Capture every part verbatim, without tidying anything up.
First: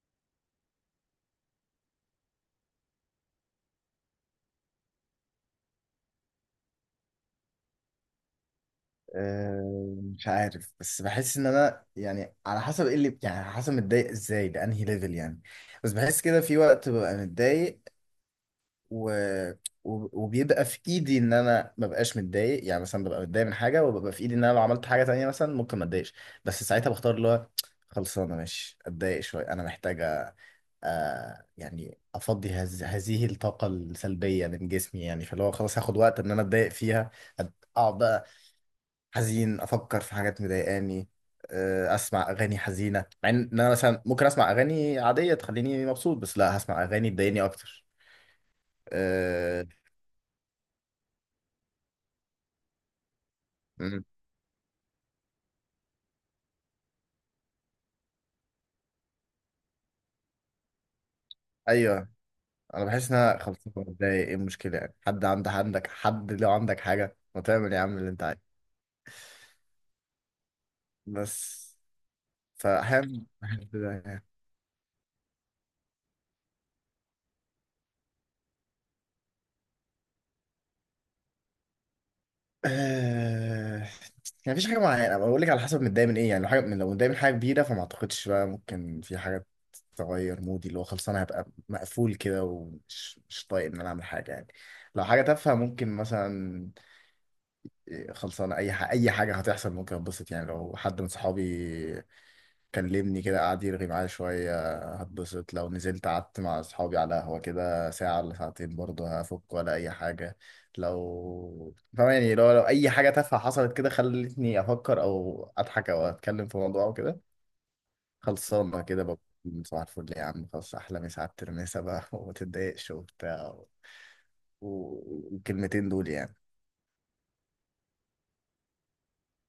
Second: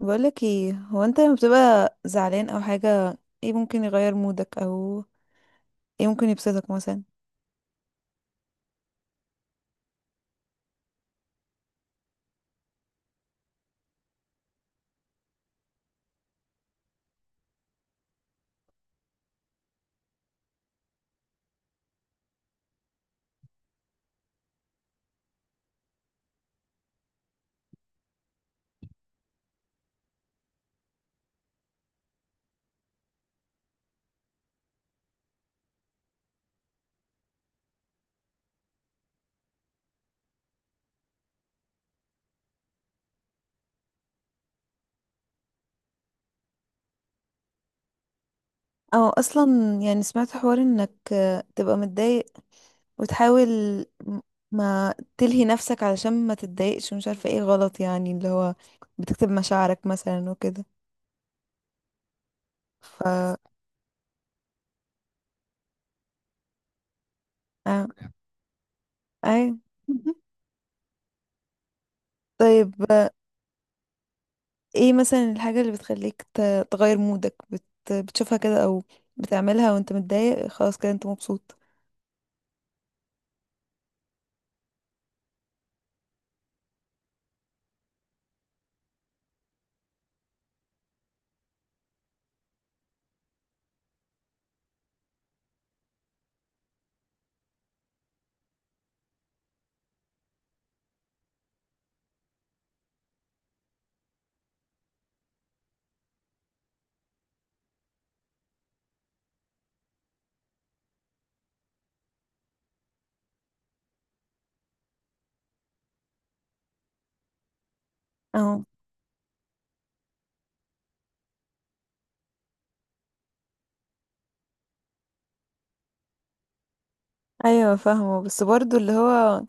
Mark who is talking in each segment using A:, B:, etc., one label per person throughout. A: بقولك ايه، هو انت لما بتبقى زعلان او حاجة، ايه ممكن يغير مودك او ايه ممكن يبسطك مثلا؟
B: آه، مش عارف، بس بحس ان انا يعني على حسب ايه اللي يعني على حسب متضايق ازاي بانهي ليفل يعني. بس بحس كده في وقت ببقى متضايق، و... و- وبيبقى في ايدي ان انا ما بقاش متضايق، يعني مثلا ببقى متضايق من حاجه وببقى في ايدي ان انا لو عملت حاجه تانية مثلا ممكن ما اتضايقش. بس ساعتها بختار اللي هو خلصانه ماشي، اتضايق شويه، انا محتاجه. آه يعني افضي هز... هذه الطاقه السلبيه من جسمي، يعني فاللي هو خلاص هاخد وقت ان انا اتضايق فيها، اقعد بقى حزين، افكر في حاجات مضايقاني، آه، اسمع اغاني حزينه، مع ان انا مثلا ممكن اسمع اغاني عاديه تخليني مبسوط، بس لا، هسمع اغاني تضايقني اكتر.
A: او
B: أه...
A: اصلا يعني سمعت حوار انك آه، تبقى متضايق وتحاول
B: مم.
A: م- ما تلهي نفسك علشان ما تتضايقش، ومش عارفة ايه غلط يعني، اللي هو بتكتب مشاعرك مثلا وكده؟
B: ايوه، انا
A: ف
B: بحس ان انا خلصت بتضايق، ايه المشكله يعني، حد عندك عندك حد، لو عندك حاجه ما تعمل يا
A: آه،
B: عم اللي انت عايزه،
A: اي
B: بس.
A: طيب. آه،
B: فاهم.
A: ايه مثلا الحاجة اللي بتخليك ت- تغير مودك؟ بت... بتشوفها كده او بتعملها وانت متضايق خلاص كده انت مبسوط؟
B: آه... يعني مفيش حاجة معينة، أنا بقول لك على حسب متضايق من ايه. يعني لو حاجة من، لو متضايق من حاجة كبيرة، فما اعتقدش بقى ممكن في حاجة تغير مودي، اللي هو خلاص انا هبقى مقفول كده ومش مش طايق ان انا اعمل حاجة يعني. لو حاجة تافهة ممكن مثلا، خلصانة، اي حاجة اي حاجة هتحصل ممكن اتبسط. يعني لو حد من صحابي كلمني كده، قعد يرغي معايا شوية، هتبسط. لو نزلت قعدت مع أصحابي على قهوة كده ساعة ولا ساعتين، برضه هفك ولا أي حاجة. لو فاهم يعني، لو, لو أي حاجة تافهة حصلت كده، خلتني أفكر أو أضحك أو أتكلم في موضوع أو كده، خلصانة كده بكون صباح الفل يا عم، خلاص، أحلى مسا على الترميسة بقى وما تتضايقش وبتاع. و- والكلمتين دول يعني.
A: ايوه، فاهمه. بس برضو اللي هو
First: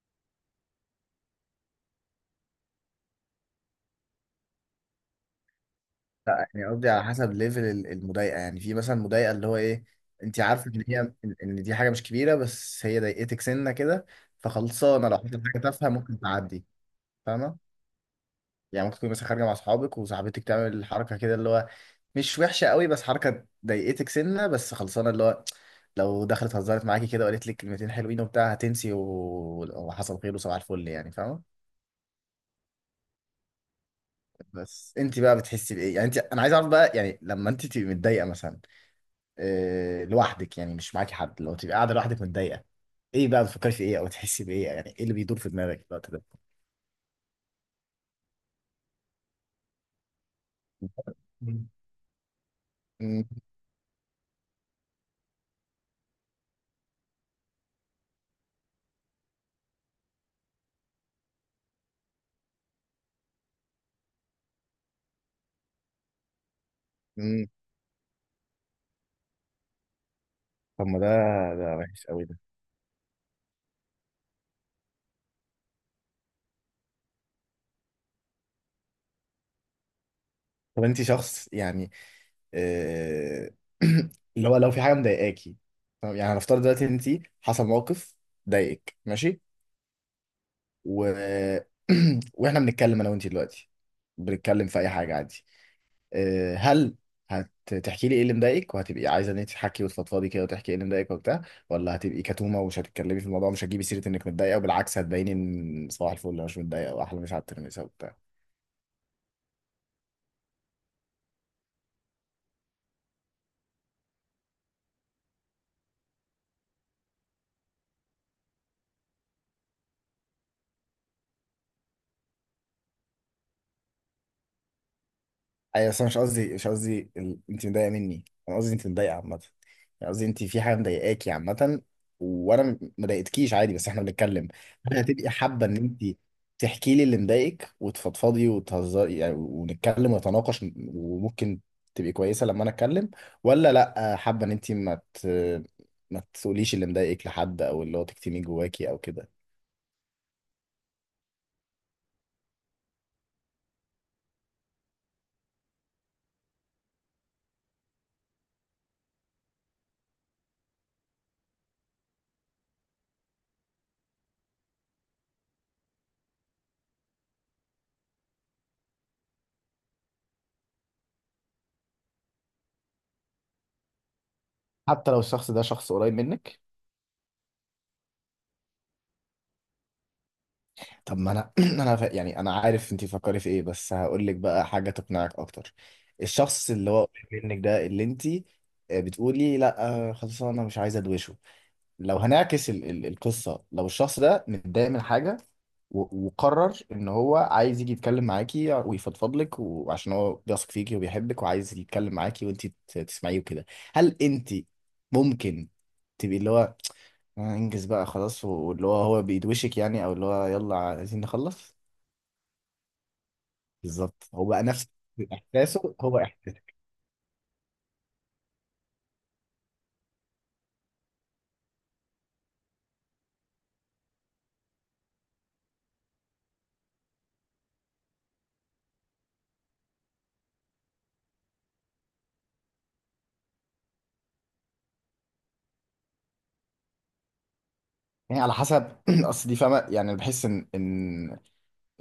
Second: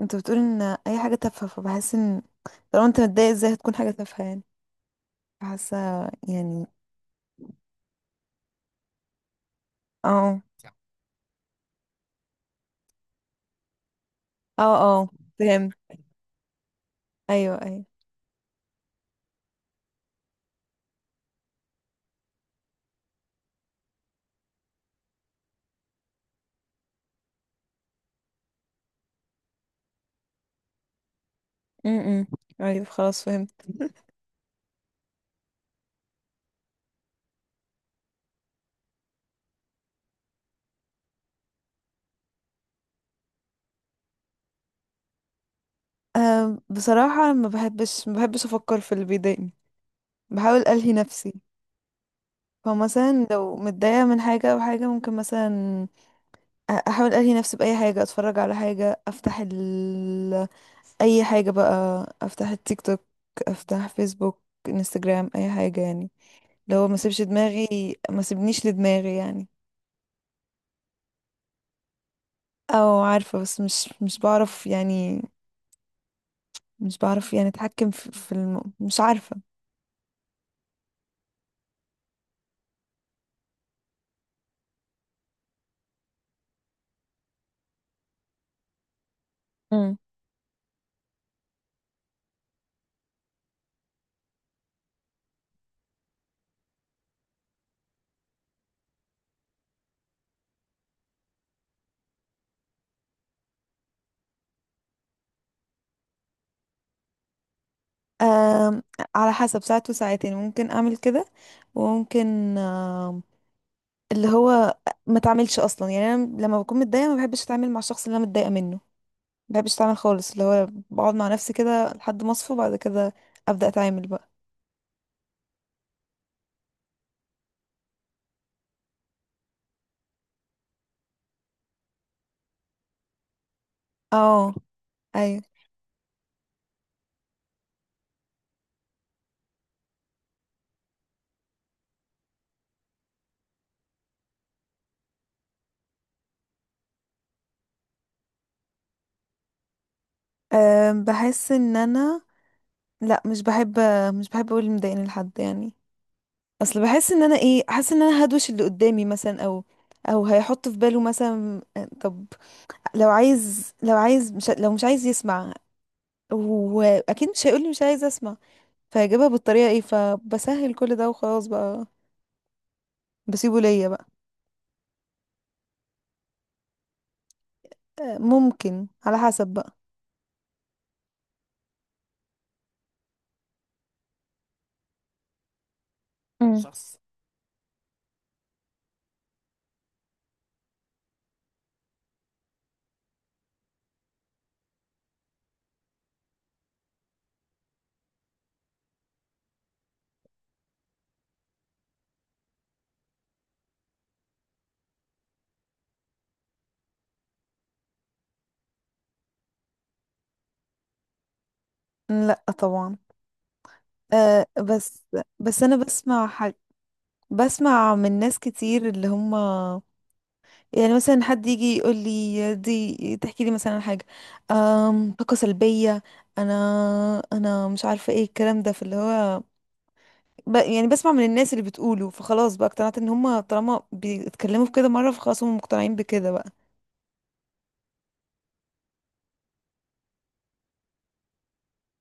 A: انت بتقول ان اي حاجه تافهه، فبحس ان طالما انت متضايق، ازاي هتكون حاجه تافهه يعني؟ حاسه
B: لا،
A: يعني.
B: يعني قصدي على حسب ليفل ال- المضايقه. يعني في مثلا مضايقه اللي هو ايه، انت
A: اه،
B: عارفه ان هي، ان إن دي حاجه مش كبيره، بس هي ضايقتك سنه كده.
A: اه، اه،
B: فخلصانه لو حصلت حاجه
A: فهمت.
B: تافهه ممكن تعدي. فاهمه.
A: ايوه، ايوه.
B: يعني ممكن تكون مثلا خارجه مع اصحابك، وصاحبتك تعمل حركه كده اللي هو مش وحشه قوي، بس حركه ضايقتك سنه. بس خلصانه اللي هو لو دخلت هزرت معاكي كده وقالت لك كلمتين حلوين وبتاع، هتنسي و- وحصل خير وصباح الفل يعني، فاهمه؟
A: امم، ايوه خلاص فهمت.
B: بس انت بقى بتحسي بايه يعني، انت انا عايز اعرف بقى، يعني لما انت تبقي متضايقه مثلا، آه، لوحدك، يعني مش معاكي حد، لو تبقى قاعده لوحدك متضايقه، ايه بقى بتفكري في ايه، او تحسي بايه، يعني ايه اللي بيدور في دماغك في الوقت ده؟
A: أه، بصراحه ما بحبش ما بحبش افكر في اللي بيضايقني، بحاول الهي نفسي.
B: مم. مم.
A: فمثلا لو متضايقه من حاجه او حاجه، ممكن مثلا أ- احاول الهي نفسي باي حاجه، اتفرج على حاجه، افتح اي حاجة بقى، افتح التيك توك، افتح فيسبوك، انستجرام، اي حاجة يعني. لو ما سيبش
B: مم.
A: دماغي، ما سيبنيش لدماغي يعني.
B: طب ما ده ده وحش قوي ده.
A: او عارفة، بس مش مش بعرف يعني، مش بعرف يعني اتحكم في, في الم... مش عارفة.
B: طب انت شخص يعني، آه، اللي هو لو في حاجه مضايقاكي، طب يعني هنفترض دلوقتي انت حصل موقف ضايقك ماشي،
A: امم،
B: و... واحنا بنتكلم انا وانت دلوقتي، بنتكلم في اي حاجه عادي، آه، هل هتحكي لي ايه اللي مضايقك، وهتبقي عايزه ان انت تحكي وتفضفضي كده وتحكي ايه اللي مضايقك وبتاع، ولا هتبقي كتومه ومش هتتكلمي في الموضوع، مش هتجيبي سيره انك متضايقه، وبالعكس هتبيني ان صباح الفل انا مش متضايقه واحلى مش على الترميسه وبتاع؟
A: أم، على حسب. ساعات وساعتين ممكن اعمل كده، وممكن أم، اللي هو ما اتعاملش اصلا يعني. انا لما بكون متضايقة ما بحبش اتعامل مع الشخص اللي انا متضايقة منه، ما بحبش اتعامل خالص. اللي هو بقعد مع نفسي كده لحد ما اصفى، بعد كده ابدا اتعامل بقى.
B: ايوه، بس أنا مش قصدي مش قصدي ال... انت مضايقه مني، انا قصدي انت متضايقه عامه، يعني قصدي انت في حاجه مضايقاكي عامه، وانا م- ما ضايقتكيش، عادي بس احنا بنتكلم.
A: اه،
B: ممكن هتبقي
A: ايوه.
B: حابه ان انت تحكي لي اللي مضايقك وتفضفضي وتهزري، يعني ونتكلم ونتناقش، وممكن تبقي كويسه لما انا اتكلم، ولا لا حابه ان انت ما ت... ما تقوليش اللي مضايقك لحد، او اللي هو تكتميه جواكي او كده؟
A: أم، بحس ان انا، لا مش بحب مش بحب اقول اللي مضايقني لحد يعني. اصل بحس ان انا ايه، حاسه ان انا هدوش اللي قدامي مثلا، او او هيحط في باله مثلا، أه طب لو عايز، لو عايز، مش لو مش عايز يسمع. واكيد مش هيقولي مش عايز اسمع. فهجيبها بالطريقه ايه، فبسهل كل ده وخلاص بقى، بسيبه ليا بقى.
B: حتى لو الشخص ده شخص قريب منك؟
A: أه، ممكن، على حسب بقى.
B: طب ما انا انا ف- يعني انا عارف انت بتفكري في ايه، بس هقول لك بقى حاجه تقنعك اكتر.
A: مم.
B: الشخص اللي
A: شخص.
B: هو قريب منك ده، اللي انت، آه، بتقولي لا، آه، خلاص انا مش عايزه ادوشه، لو هنعكس ال ال القصه، لو الشخص ده متضايق من حاجه و- وقرر ان هو عايز يجي يتكلم معاكي ويفضفض لك، وعشان هو بيثق فيكي وبيحبك وعايز يتكلم معاكي، وانت ت- تسمعيه وكده، هل انت ممكن تبقي اللي هو، آه، انجز بقى خلاص، واللي هو هو بيدوشك يعني، او اللي هو يلا عايزين نخلص؟
A: لا طبعا.
B: بالظبط، هو
A: أه
B: بقى نفس
A: بس، بس انا
B: احساسه هو
A: بسمع،
B: احساسك،
A: بسمع من ناس كتير اللي هم يعني مثلا، حد يجي يقول لي دي، تحكي لي مثلا حاجة، أم، طاقة سلبية. انا انا مش عارفة ايه الكلام ده في اللي هو ب... يعني بسمع من الناس اللي بتقوله، فخلاص بقى اقتنعت ان هم طالما بيتكلموا في كده مرة، فخلاص هم مقتنعين بكده بقى.
B: يعني على حسب. اصل دي فاهمه، يعني انا بحس ان ان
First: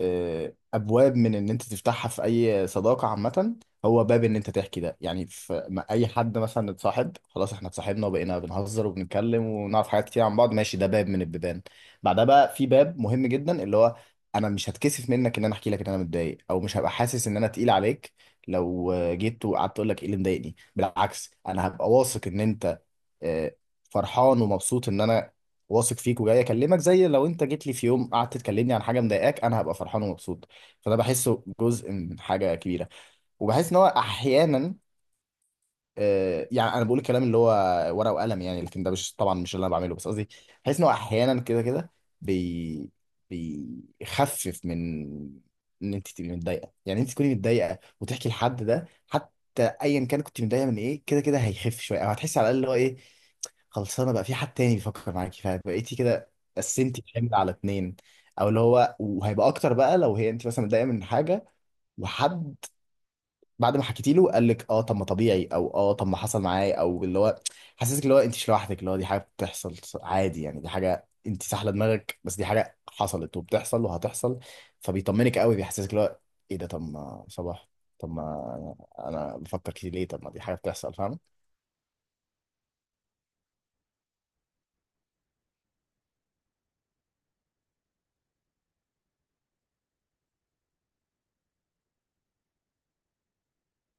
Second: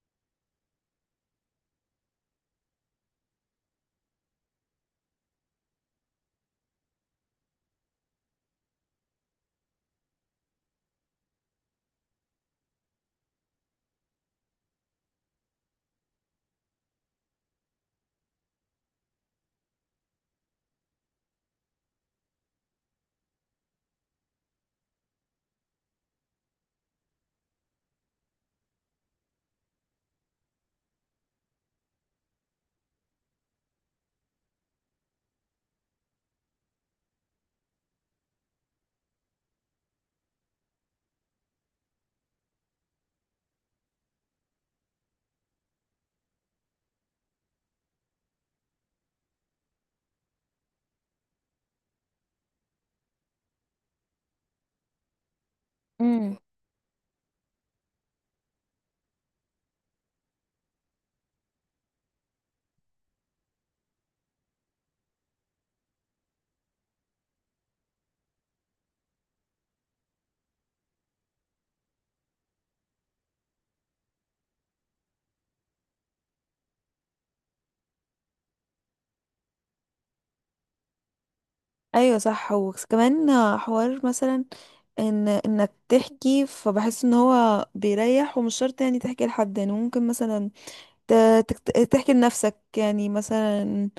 B: آه، ابواب من ان انت تفتحها في اي صداقه عامه، هو باب ان انت تحكي ده. يعني في ما- اي حد مثلا اتصاحب خلاص، احنا اتصاحبنا وبقينا بنهزر وبنتكلم ونعرف حاجات كتير عن بعض، ماشي، ده باب من البيبان. بعدها بقى في باب مهم جدا، اللي هو انا مش هتكسف منك ان انا احكي لك ان انا متضايق، او مش هبقى حاسس ان انا تقيل عليك. لو آه، جيت وقعدت تقول لك ايه اللي مضايقني، بالعكس انا هبقى واثق ان انت، آه، فرحان ومبسوط ان انا واثق فيك وجاي اكلمك، زي لو انت جيت لي في يوم قعدت تكلمني عن حاجه مضايقاك، انا هبقى فرحان ومبسوط. فده بحسه جزء من حاجه كبيره، وبحس ان هو احيانا، آه، يعني انا بقول الكلام اللي هو ورقه وقلم يعني، لكن ده مش، طبعا مش اللي انا بعمله، بس قصدي بحس ان هو احيانا كده كده بي بيخفف من ان انت تبقي متضايقه. يعني انت تكوني متضايقه وتحكي لحد ده، حتى ايا كان كنت متضايقه من ايه، كده كده هيخف شويه، او هتحسي على الاقل اللي هو ايه، خلصانه بقى في حد تاني بيفكر معاكي، فبقيتي كده
A: امم.
B: قسمتي الحمل على اتنين. او اللي هو، وهيبقى اكتر بقى لو، هي انت مثلا متضايقه من حاجه وحد بعد ما حكيتي له قال لك اه طب ما طبيعي، او اه طب ما حصل معايا، او اللي هو حسسك اللي هو انت مش لوحدك، اللي هو دي حاجه بتحصل عادي يعني، دي حاجه انت سحله دماغك، بس دي حاجه حصلت وبتحصل وهتحصل. فبيطمنك قوي، بيحسسك اللي هو ايه ده، طب ما صباح، طب ما انا بفكر كتير ليه، طب ما دي حاجه بتحصل، فاهم؟
A: ايوه صح، وكمان حوار مثلا ان انك تحكي، فبحس ان هو بيريح. ومش شرط يعني تحكي لحد، يعني ممكن مثلا ت- تكت- تحكي لنفسك يعني مثلا،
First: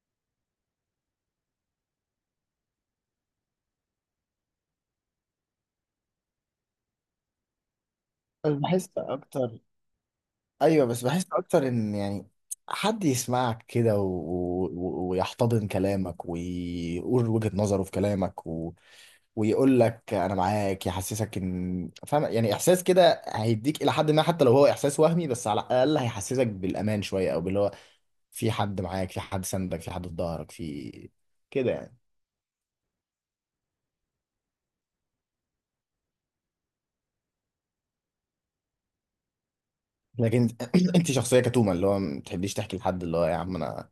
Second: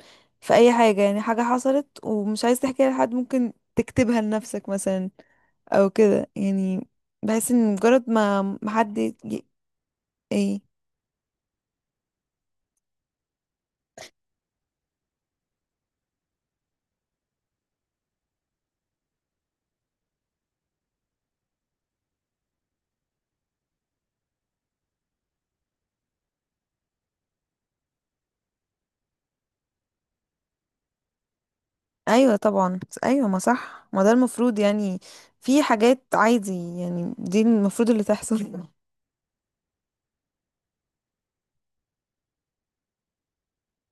A: في اي حاجة، يعني حاجة حصلت ومش عايز تحكيها لحد، ممكن تكتبها لنفسك مثلا او كده يعني. بحس ان مجرد ما
B: بس
A: ما
B: بحس
A: حد يجي-
B: اكتر.
A: ايه،
B: ايوه، بس بحس اكتر ان يعني حد يسمعك كده، و... و... و- ويحتضن كلامك ويقول وجهة نظره في كلامك، ويقول لك انا معاك، يحسسك ان فاهم يعني، احساس كده هيديك الى حد ما، حتى لو هو احساس وهمي، بس على الاقل هيحسسك بالامان شويه، او باللي هو في حد معاك، في حد سندك، في حد في ظهرك، في كده يعني.
A: ايوه طبعا. ايوه ما صح، ما ده المفروض يعني. في حاجات عادي يعني دي المفروض اللي تحصل.
B: لكن انت شخصيه كتومه، اللي هو ما بتحبيش تحكي لحد، اللي هو يا عم انا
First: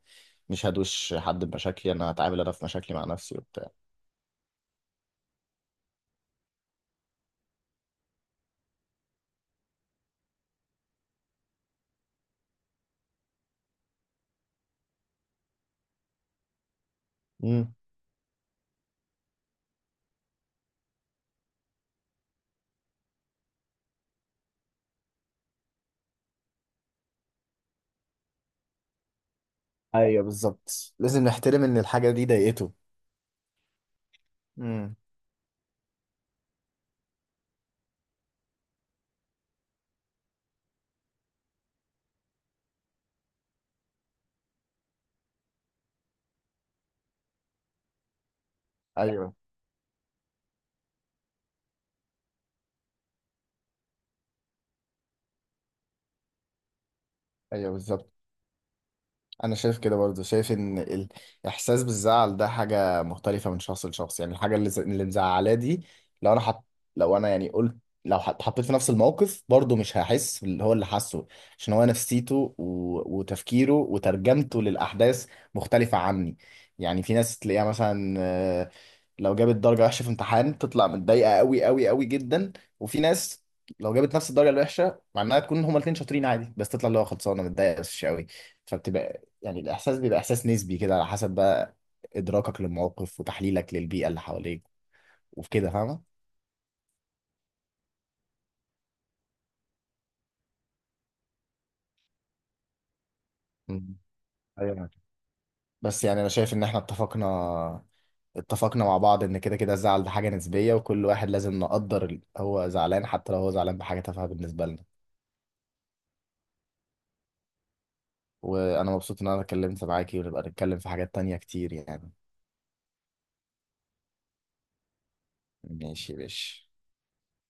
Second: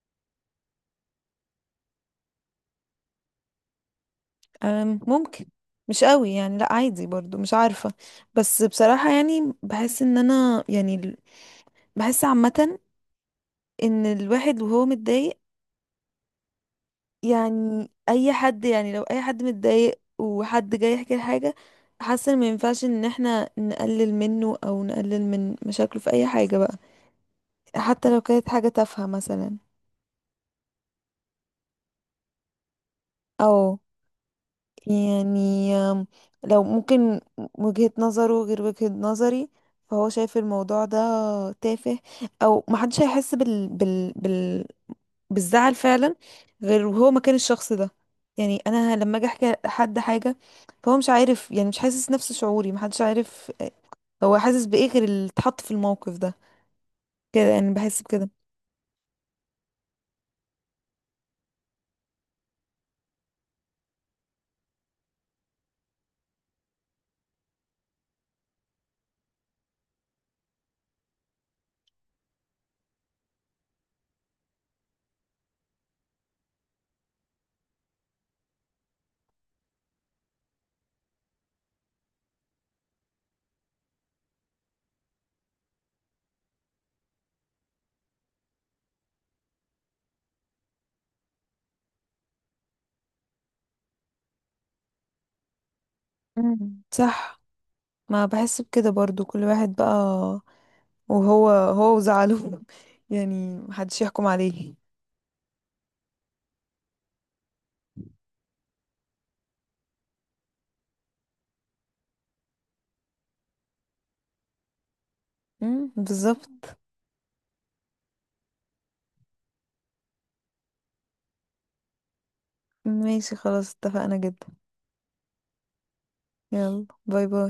B: مش هدوش حد بمشاكلي، انا هتعامل انا في مشاكلي مع نفسي وبتاع.
A: أم، ممكن. مش قوي يعني، لا عادي، برضو مش عارفة. بس بصراحة يعني بحس ان انا يعني ال- بحس عامة ان الواحد وهو متضايق،
B: امم
A: يعني اي حد، يعني لو اي حد متضايق وحد جاي يحكي حاجة، حاسه ان ما ينفعش ان احنا نقلل منه او نقلل من مشاكله في اي حاجة بقى، حتى لو كانت حاجة تافهة مثلا.
B: ايوه بالظبط، لازم نحترم ان الحاجه دي ضايقته.
A: او
B: امم.
A: يعني أم، لو ممكن وجهة نظره غير وجهة نظري، فهو شايف الموضوع ده تافه. او محدش هيحس بال بال بال... بالزعل فعلا غير وهو مكان الشخص ده. يعني انا لما اجي
B: ايوه،
A: احكي لحد حاجه، فهو مش عارف يعني، مش حاسس نفس شعوري. محدش عارف هو حاسس بايه غير اللي اتحط في الموقف ده، كده
B: ايوه
A: يعني، بحس
B: بالظبط،
A: بكده.
B: انا شايف كده، برضه شايف ان الاحساس بالزعل ده حاجه مختلفه من شخص لشخص، يعني الحاجه اللي ز- اللي مزعلاه دي، لو انا حط، لو انا يعني قلت، لو حط- حطيت في نفس الموقف، برضه مش هحس اللي هو اللي حاسه، عشان هو نفسيته و... وتفكيره وترجمته للاحداث مختلفه عني. يعني في ناس تلاقيها مثلا، آه، لو جابت درجه وحشه في امتحان تطلع متضايقه قوي قوي قوي جدا، وفي ناس لو جابت نفس الدرجه الوحشه، مع انها تكون هما الاثنين شاطرين عادي، بس تطلع اللي هو خلصانه متضايقه بس مش قوي. فبتبقى، يعني الإحساس بيبقى إحساس نسبي كده، على حسب بقى إدراكك للموقف وتحليلك للبيئة اللي حواليك وكده، فاهمة؟
A: مم. صح. ما بحس بكده برضو، كل واحد بقى وهو هو وزعله يعني
B: مم.
A: محدش يحكم عليه.
B: ايوه، بس يعني أنا شايف إن إحنا اتفقنا اتفقنا مع بعض إن كده كده الزعل ده حاجة نسبية، وكل واحد لازم نقدر ال- هو زعلان، حتى لو هو زعلان بحاجة تافهة بالنسبة لنا.
A: مم، بالظبط.
B: وأنا مبسوط إن أنا اتكلمت معاكي، ونبقى نتكلم في حاجات تانية كتير يعني.
A: ماشي خلاص، اتفقنا جدا.
B: ماشي يا باشا.
A: يلا، باي باي.